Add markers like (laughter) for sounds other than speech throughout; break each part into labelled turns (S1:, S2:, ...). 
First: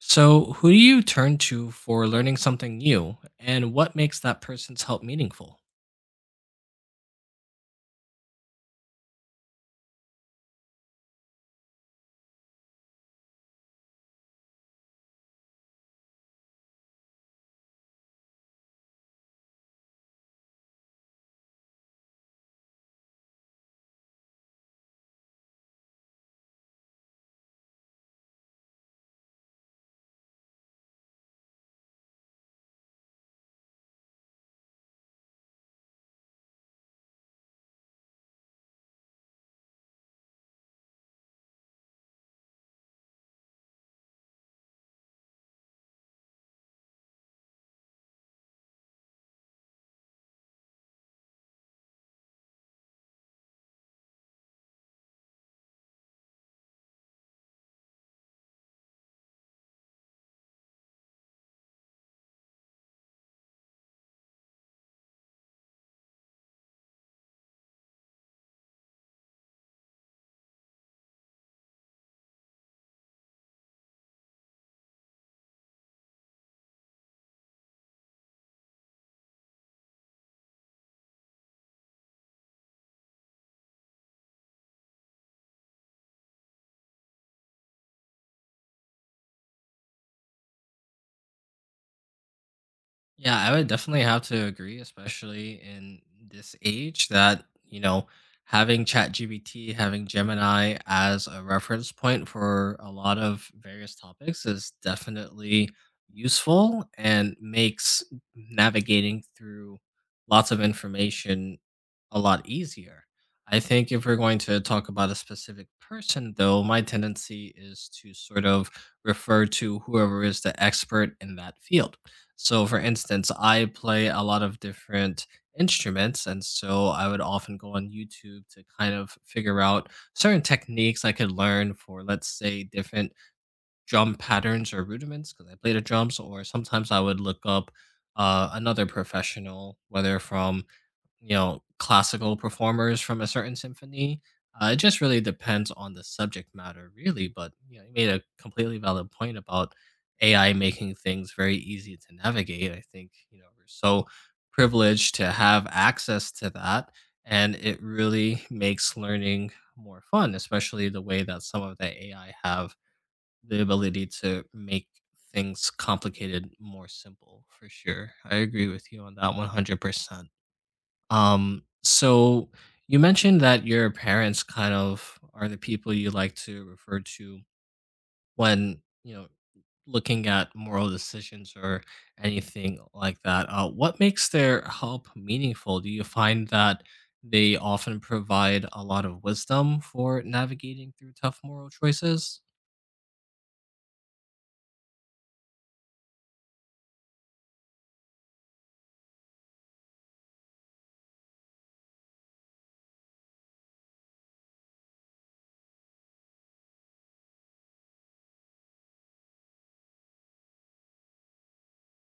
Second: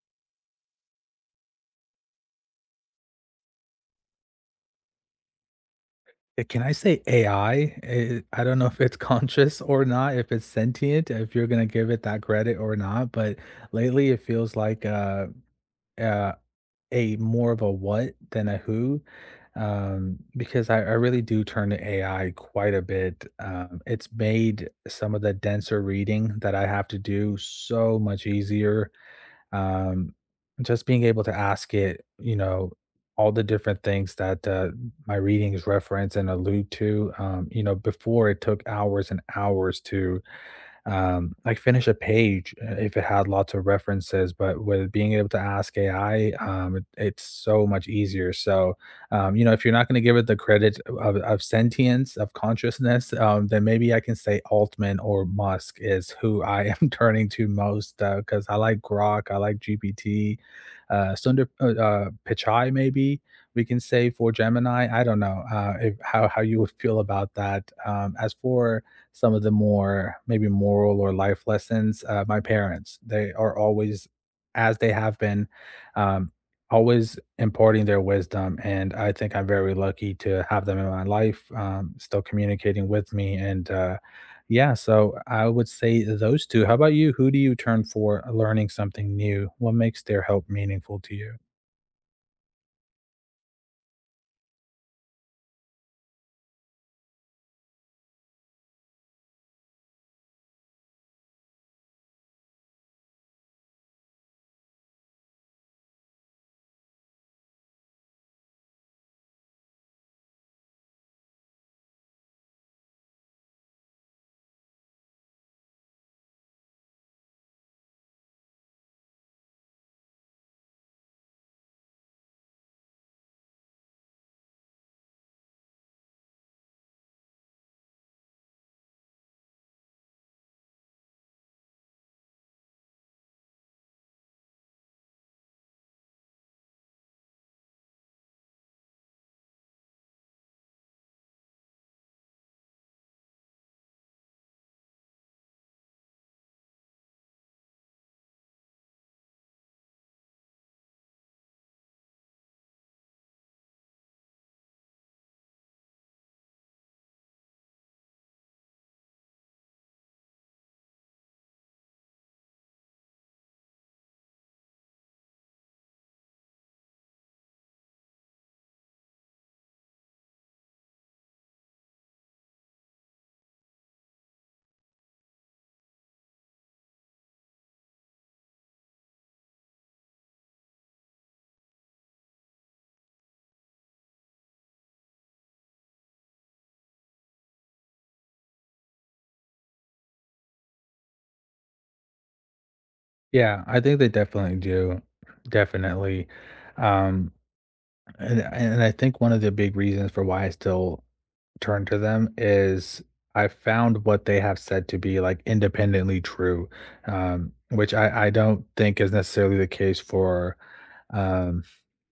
S1: So, who do you turn to for learning something new, and what makes that person's help meaningful?
S2: Can I say AI? I don't know if it's (laughs) conscious or not, if it's sentient, if you're gonna give it that credit or not, but lately it feels like, uh, a more of a what than a who, because I really do turn to AI quite a bit. It's made some of the denser reading that I have to do so much easier. Um, just being able to ask it, you know, all the different things that my readings reference and allude to, before it took hours and hours to like finish a page if it had lots of references. But with being able to ask AI, it's so much easier. So, if you're not going to give it the credit of sentience, of consciousness, then maybe I can say Altman or Musk is who I am (laughs) turning to most because I like Grok, I like GPT, Sundar Pichai, maybe we can say for Gemini. I don't know if, how you would feel about that. As for some of the more maybe moral or life lessons. My parents, they are always, as they have been, um, always imparting their wisdom. And I think I'm very lucky to have them in my life, still communicating with me. And yeah, so I would say those two. How about you? Who do you turn for learning something new? What makes their help meaningful to you?
S1: Yeah, I would definitely have to agree, especially in this age, that, you know, having ChatGPT, having Gemini as a reference point for a lot of various topics is definitely useful and makes navigating through lots of information a lot easier. I think if we're going to talk about a specific person, though, my tendency is to sort of refer to whoever is the expert in that field. So, for instance, I play a lot of different instruments, and so I would often go on YouTube to kind of figure out certain techniques I could learn for, let's say, different drum patterns or rudiments because I play the drums, or sometimes I would look up another professional, whether from, you know, classical performers from a certain symphony. It just really depends on the subject matter, really. But you know, you made a completely valid point about AI making things very easy to navigate. I think, you know, we're so privileged to have access to that, and it really makes learning more fun, especially the way that some of the AI have the ability to make things complicated more simple. For sure, I agree with you on that 100%. So you mentioned that your parents kind of are the people you like to refer to when, you know, looking at moral decisions or anything like that. What makes their help meaningful? Do you find that they often provide a lot of wisdom for navigating through tough moral choices?
S2: Yeah, I think they definitely do. Definitely. Um, and I think one of the big reasons for why I still turn to them is I found what they have said to be like independently true, which I don't think is necessarily the case for um,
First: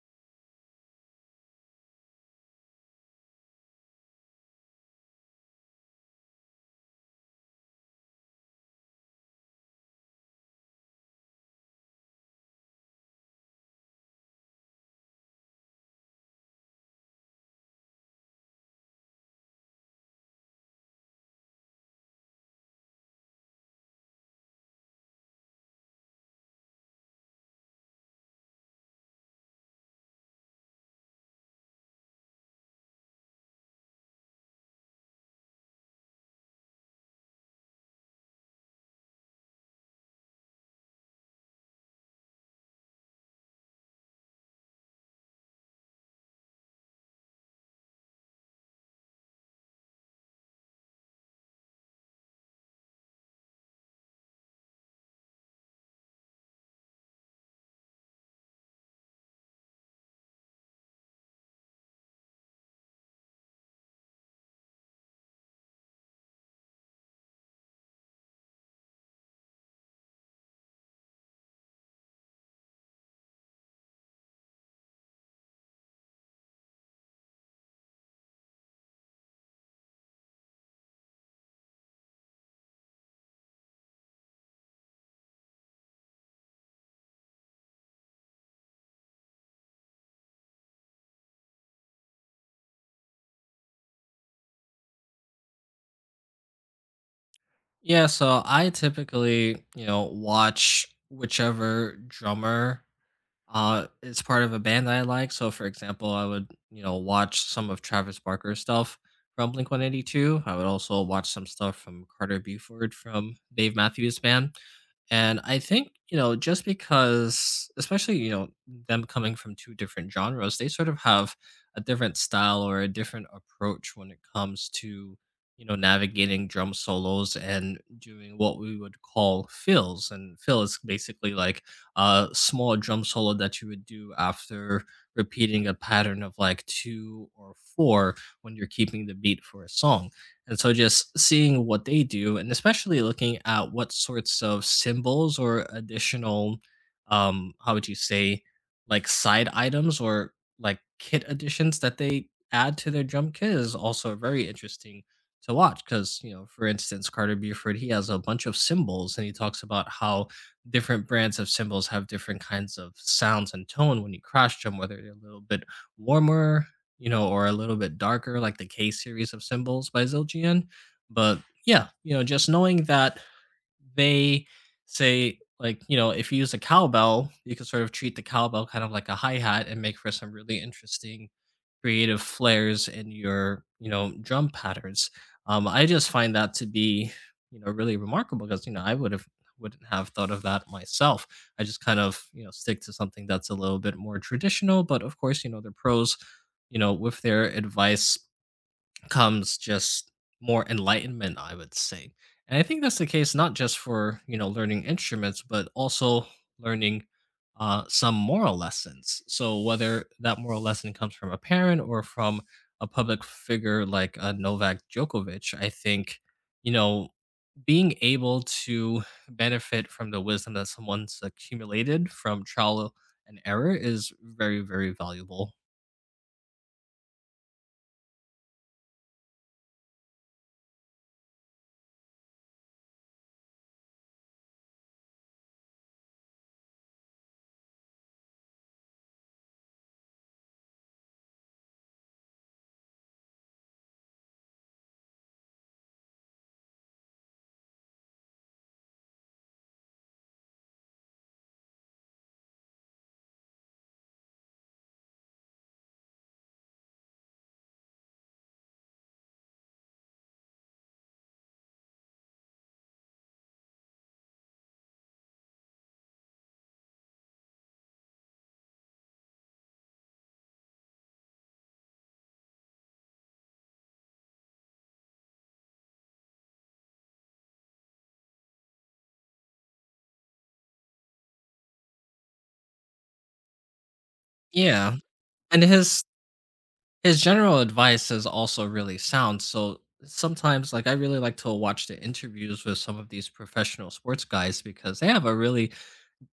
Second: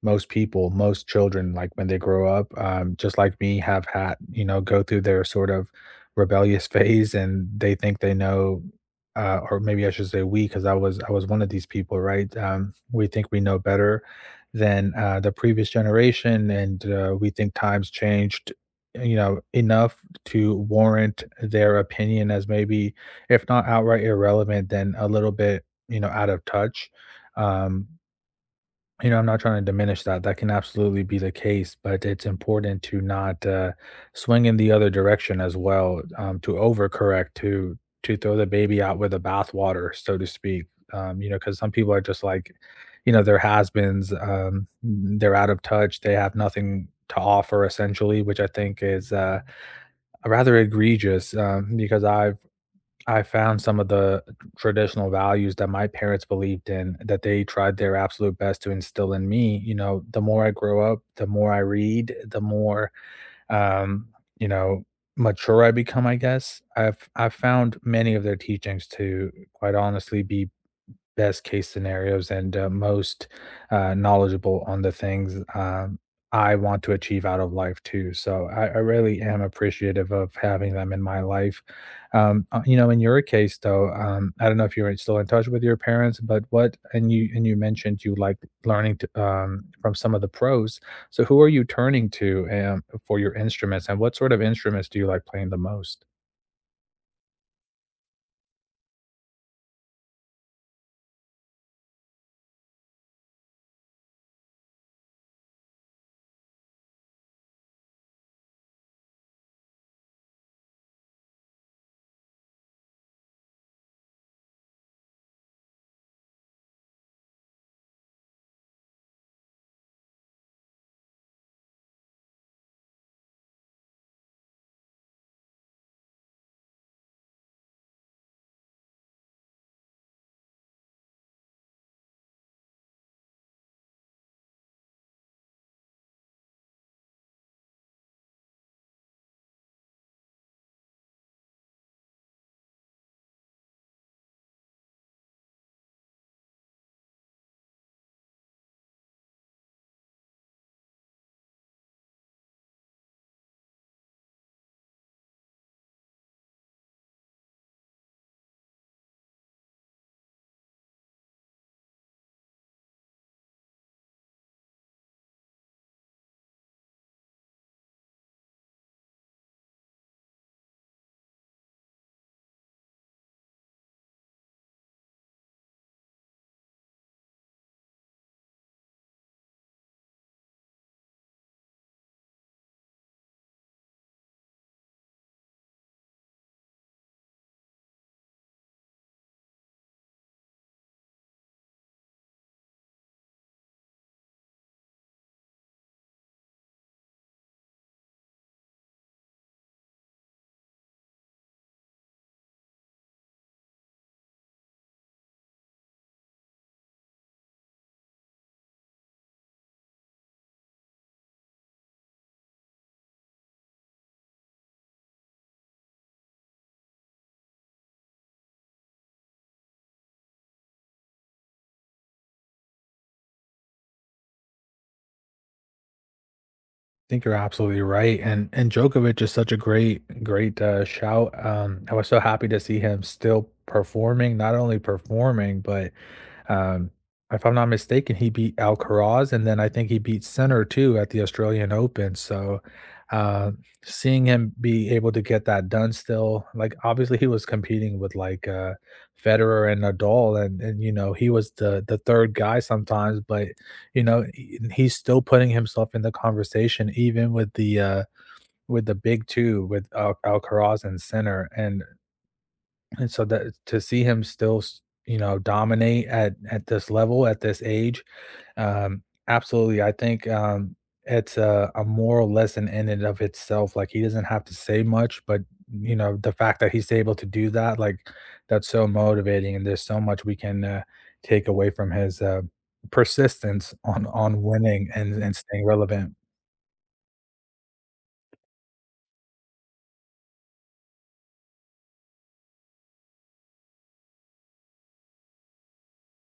S2: most people, most children, like when they grow up, just like me, have had, you know, go through their sort of rebellious (laughs) phase and they think they know. Or maybe I should say we, because I was one of these people, right? We think we know better than the previous generation, and we think times changed, you know, enough to warrant their opinion as maybe, if not outright irrelevant, then a little bit, you know, out of touch. Um, I'm not trying to diminish that. That can absolutely be the case, but it's important to not swing in the other direction as well, to overcorrect, to throw the baby out with the bathwater, so to speak. Because some people are just like, you know, they're has-beens. They're out of touch. They have nothing to offer, essentially, which I think is rather egregious, because I found some of the traditional values that my parents believed in that they tried their absolute best to instill in me. You know, the more I grow up, the more I read, the more um, you know mature I become. I guess I've found many of their teachings to quite honestly be best case scenarios and most knowledgeable on the things, I want to achieve out of life too. So I really am appreciative of having them in my life. You know, in your case though, I don't know if you're still in touch with your parents, but what and you mentioned you like learning to, from some of the pros. So who are you turning to for your instruments, and what sort of instruments do you like playing the most?
S1: Yeah, so I typically, you know, watch whichever drummer. It's part of a band that I like. So, for example, I would, you know, watch some of Travis Barker's stuff from Blink 182. I would also watch some stuff from Carter Buford from Dave Matthews Band. And I think, you know, just because, especially, you know, them coming from two different genres, they sort of have a different style or a different approach when it comes to, you know, navigating drum solos and doing what we would call fills. And fill is basically like, small drum solo that you would do after repeating a pattern of like two or four when you're keeping the beat for a song. And so just seeing what they do, and especially looking at what sorts of symbols or additional, how would you say, like side items or like kit additions that they add to their drum kit is also very interesting to watch because, you know, for instance, Carter Buford, he has a bunch of symbols and he talks about how different brands of cymbals have different kinds of sounds and tone when you crash them, whether they're a little bit warmer, you know, or a little bit darker, like the K series of cymbals by Zildjian. But yeah, you know, just knowing that they say, like, you know, if you use a cowbell, you can sort of treat the cowbell kind of like a hi hat and make for some really interesting creative flares in your, you know, drum patterns. I just find that to be, you know, really remarkable because, you know, I wouldn't have thought of that myself. I just kind of, you know, stick to something that's a little bit more traditional, but of course, you know, the pros, you know, with their advice comes just more enlightenment, I would say. And I think that's the case not just for, you know, learning instruments, but also learning some moral lessons. So whether that moral lesson comes from a parent or from a public figure like Novak Djokovic, I think, you know, being able to benefit from the wisdom that someone's accumulated from trial and error is very, very valuable.
S2: Think you're absolutely right, and Djokovic is such a great shout. I was so happy to see him still performing, not only performing, but um, if I'm not mistaken, he beat Alcaraz, and then I think he beat Sinner too at the Australian Open. So, uh, seeing him be able to get that done still, like obviously he was competing with like Federer and Nadal, and you know he was the third guy sometimes, but you know he's still putting himself in the conversation even with the big two with Alcaraz and Sinner, and so that to see him still you know dominate at this level at this age, um absolutely I think, it's a moral lesson in and of itself, like he doesn't have to say much but you know the fact that he's able to do that, like that's so motivating and there's so much we can take away from his persistence on winning
S1: Yeah.
S2: and
S1: And
S2: staying relevant.
S1: his general advice is also really sound. So sometimes, like, I really like to watch the interviews with some of these professional sports guys because they have a really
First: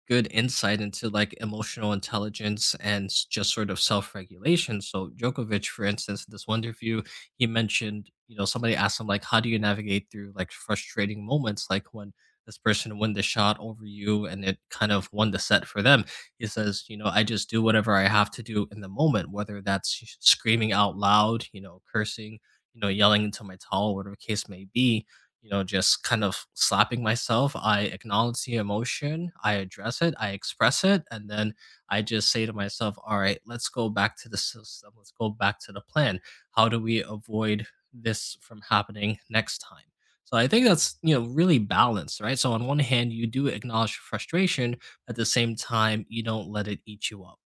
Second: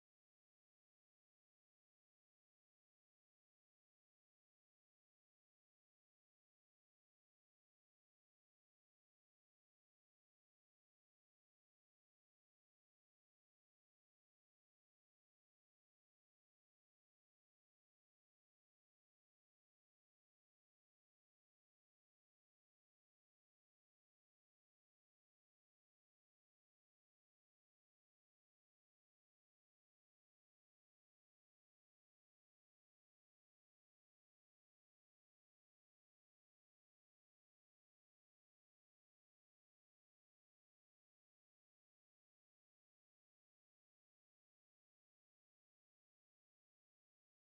S1: good insight into like emotional intelligence and just sort of self-regulation. So Djokovic, for instance, in this one interview, he mentioned, you know, somebody asked him like, how do you navigate through like frustrating moments, like when this person won the shot over you and it kind of won the set for them. He says, you know, I just do whatever I have to do in the moment, whether that's screaming out loud, you know, cursing, you know, yelling into my towel, whatever the case may be, you know, just kind of slapping myself. I acknowledge the emotion, I address it, I express it, and then I just say to myself, all right, let's go back to the system, let's go back to the plan. How do we avoid this from happening next time? So I think that's, you know, really balanced, right? So on one hand, you do acknowledge frustration, at the same time, you don't let it eat you up.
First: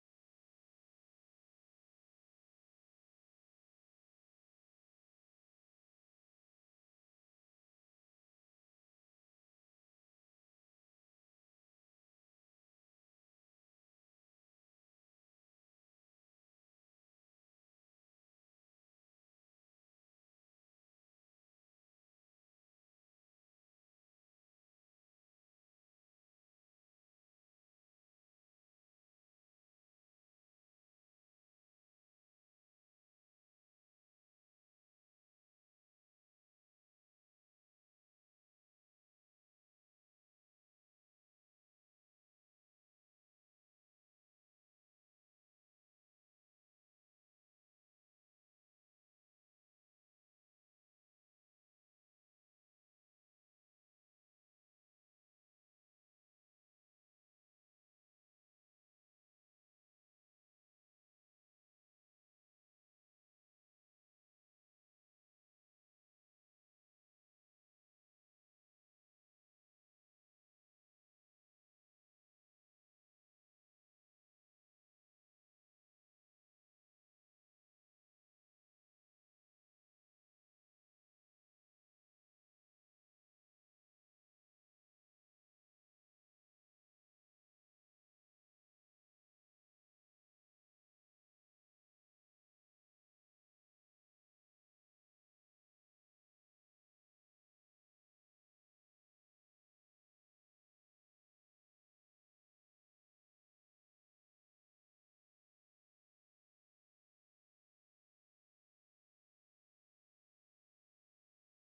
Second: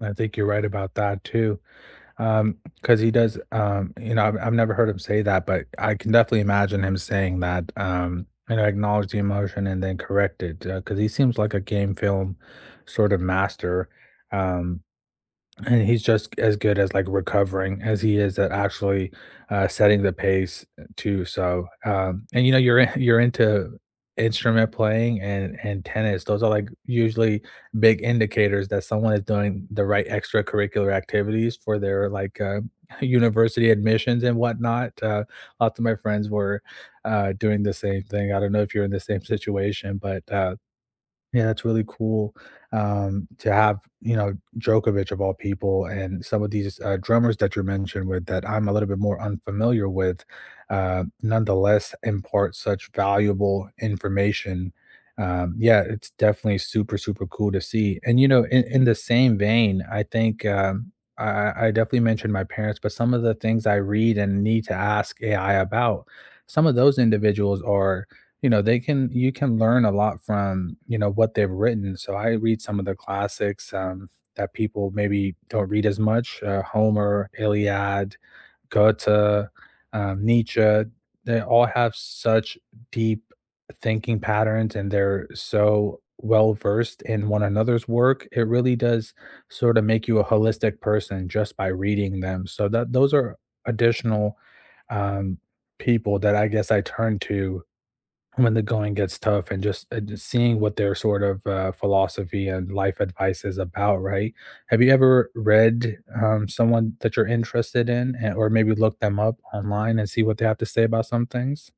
S2: I think you're right about that too, because he does, I've never heard him say that, but I can definitely imagine him saying that, you know, acknowledge the emotion and then correct it, because he seems like a game film sort of master, um, and he's just as good as, like, recovering as he is at actually, setting the pace, too, so, and, you know, you're in you're into instrument playing and tennis. Those are, like, usually big indicators that someone is doing the right extracurricular activities for their, like, (laughs) university admissions and whatnot. Lots of my friends were, doing the same thing. I don't know if you're in the same situation, but, yeah, that's really cool to have, you know, Djokovic of all people and some of these drummers that you mentioned with that I'm a little bit more unfamiliar with, nonetheless impart such valuable information. Yeah, it's definitely super, super cool to see. And, you know, in the same vein, I think I definitely mentioned my parents, but some of the things I read and need to ask AI about, some of those individuals are, you know, they can you can learn a lot from, you know, what they've written. So I read some of the classics, that people maybe don't read as much, Homer, Iliad, Goethe, Nietzsche. They all have such deep thinking patterns and they're so well versed in one another's work. It really does sort of make you a holistic person just by reading them. So that those are additional, um, people that I guess I turn to when the going gets tough and just seeing what their sort of philosophy and life advice is about, right? Have you ever read, someone that you're interested in and, or maybe look them up online and see what they have to say about some things?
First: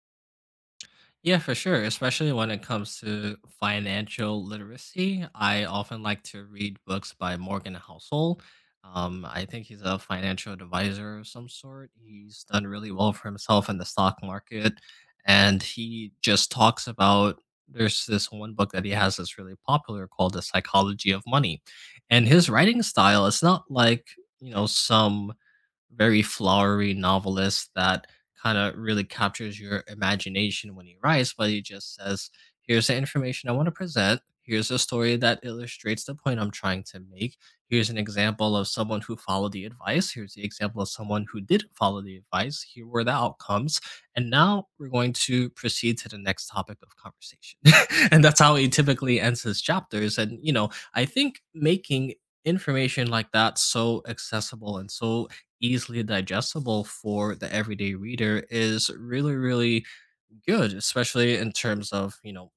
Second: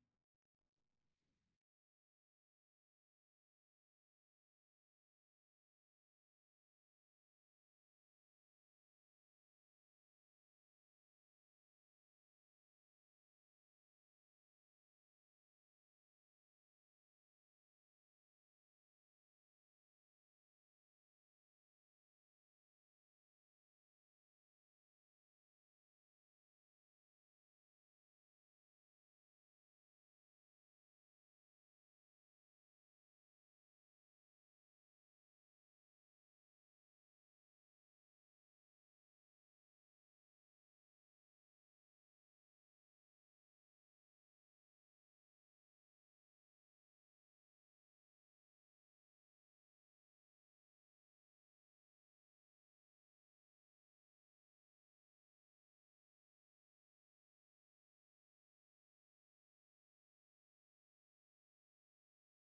S1: Yeah, for sure. Especially when it comes to financial literacy, I often like to read books by Morgan Housel. I think he's a financial advisor of some sort. He's done really well for himself in the stock market. And he just talks about there's this one book that he has that's really popular called The Psychology of Money. And his writing style, it's not like, you know, some very flowery novelist that kind of really captures your imagination when he writes, but he just says, here's the information I want to present. Here's a story that illustrates the point I'm trying to make. Here's an example of someone who followed the advice. Here's the example of someone who didn't follow the advice. Here were the outcomes. And now we're going to proceed to the next topic of conversation. (laughs) And that's how he typically ends his chapters. And, you know, I think making information like that so accessible and so easily digestible for the everyday reader is really, really good, especially in terms of, you know,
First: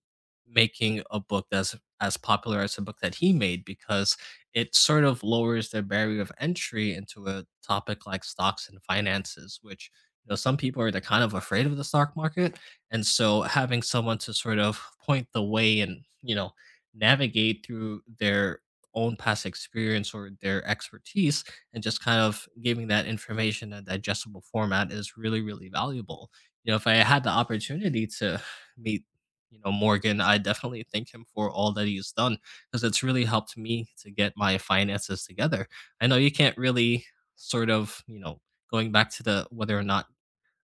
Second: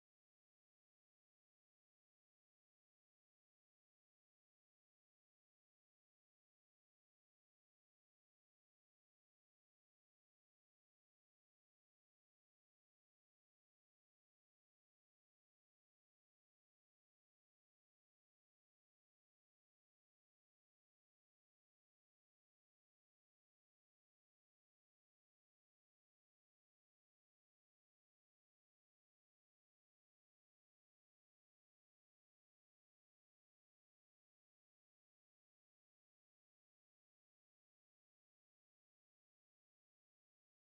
S1: making a book that's as popular as the book that he made because it sort of lowers their barrier of entry into a topic like stocks and finances, which, you know, some people are they're kind of afraid of the stock market. And so having someone to sort of point the way and, you know, navigate through their own past experience or their expertise and just kind of giving that information in a digestible format is really, really valuable. You know, if I had the opportunity to (sighs) meet, you know, Morgan, I definitely thank him for all that he's done because it's really helped me to get my finances together. I know you can't really sort of, you know, going back to the whether or not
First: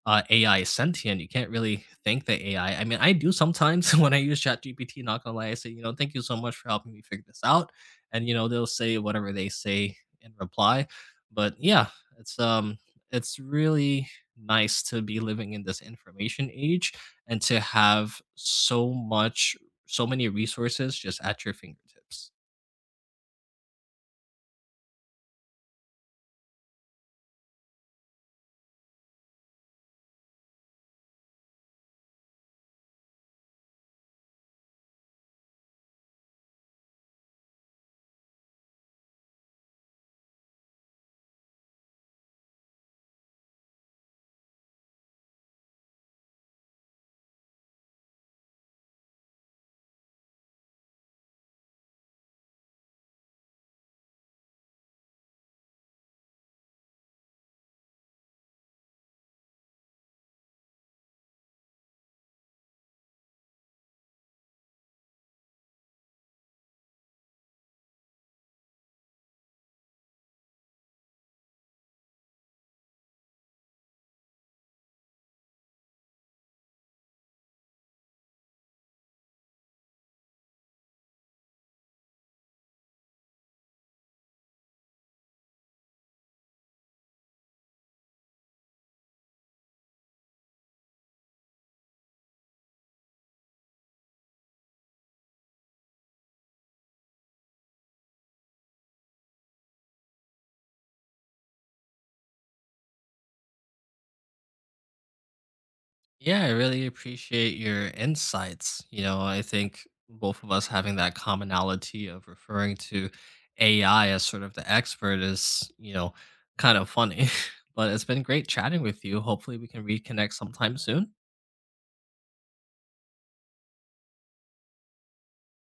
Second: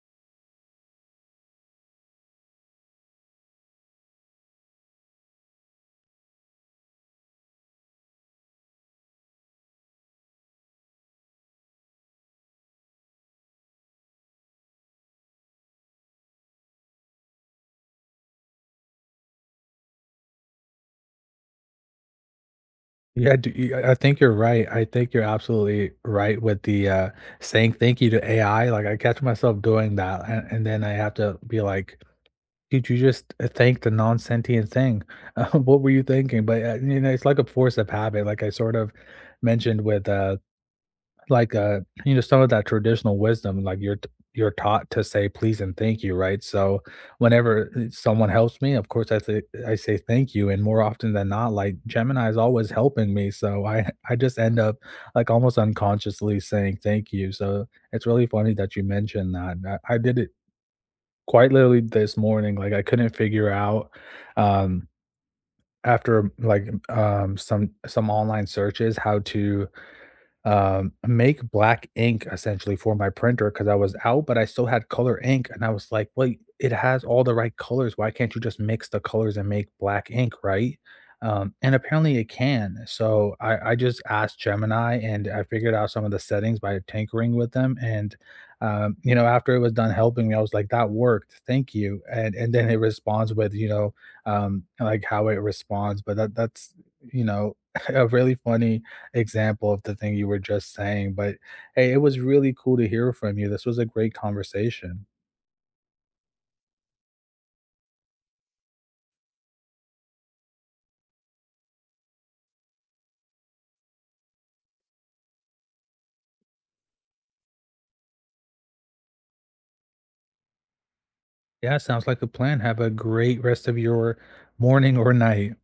S1: AI is sentient. You can't really thank the AI. I mean, I do sometimes (laughs) when I use ChatGPT. Not gonna lie, I say, you know, thank you so much for helping me figure this out, and you know, they'll say whatever they say in reply. But yeah, it's um, it's really nice to be living in this information age and to have so much, so many resources just at your fingertips.
S2: Yeah, do, I think you're right. I think you're absolutely right with the saying thank you to AI. Like I catch myself doing that, and then I have to be like, dude, you just, thanked the non-sentient thing. (laughs) What were you thinking? But, you know, it's like a force of habit, like I sort of mentioned with, like, uh, you know, some of that traditional wisdom, like you're taught to say please and thank you, right? So whenever, someone helps me, of course, I say thank you, and more often than not, like, Gemini is always helping me, so I (laughs) I just end up, like, almost unconsciously saying thank you. So it's really funny that you mentioned that. I did it quite literally this morning, like, I couldn't figure out, um, some online searches how to make black ink essentially for my printer because I was out, but I still had color ink. And I was like, well, it has all the right colors. Why can't you just mix the colors and make black ink, right? And apparently it can. So I just asked Gemini and I figured out some of the settings by tinkering with them. And, you know, after it was done helping me, I was like, that worked. Thank you. And then it responds with, you know, like how it responds. But that's, you know, (laughs) a really funny example of the thing you were just saying, but, hey, it was really cool to hear from you. This was a great conversation.
S1: Yeah, I really appreciate your insights. You know, I think both of us having that commonality of referring to AI as sort of the expert is, you know, kind of funny. (laughs) But it's been great chatting with you. Hopefully, we can reconnect sometime soon.
S2: Yeah, sounds like a plan. Have a great rest of your morning or night.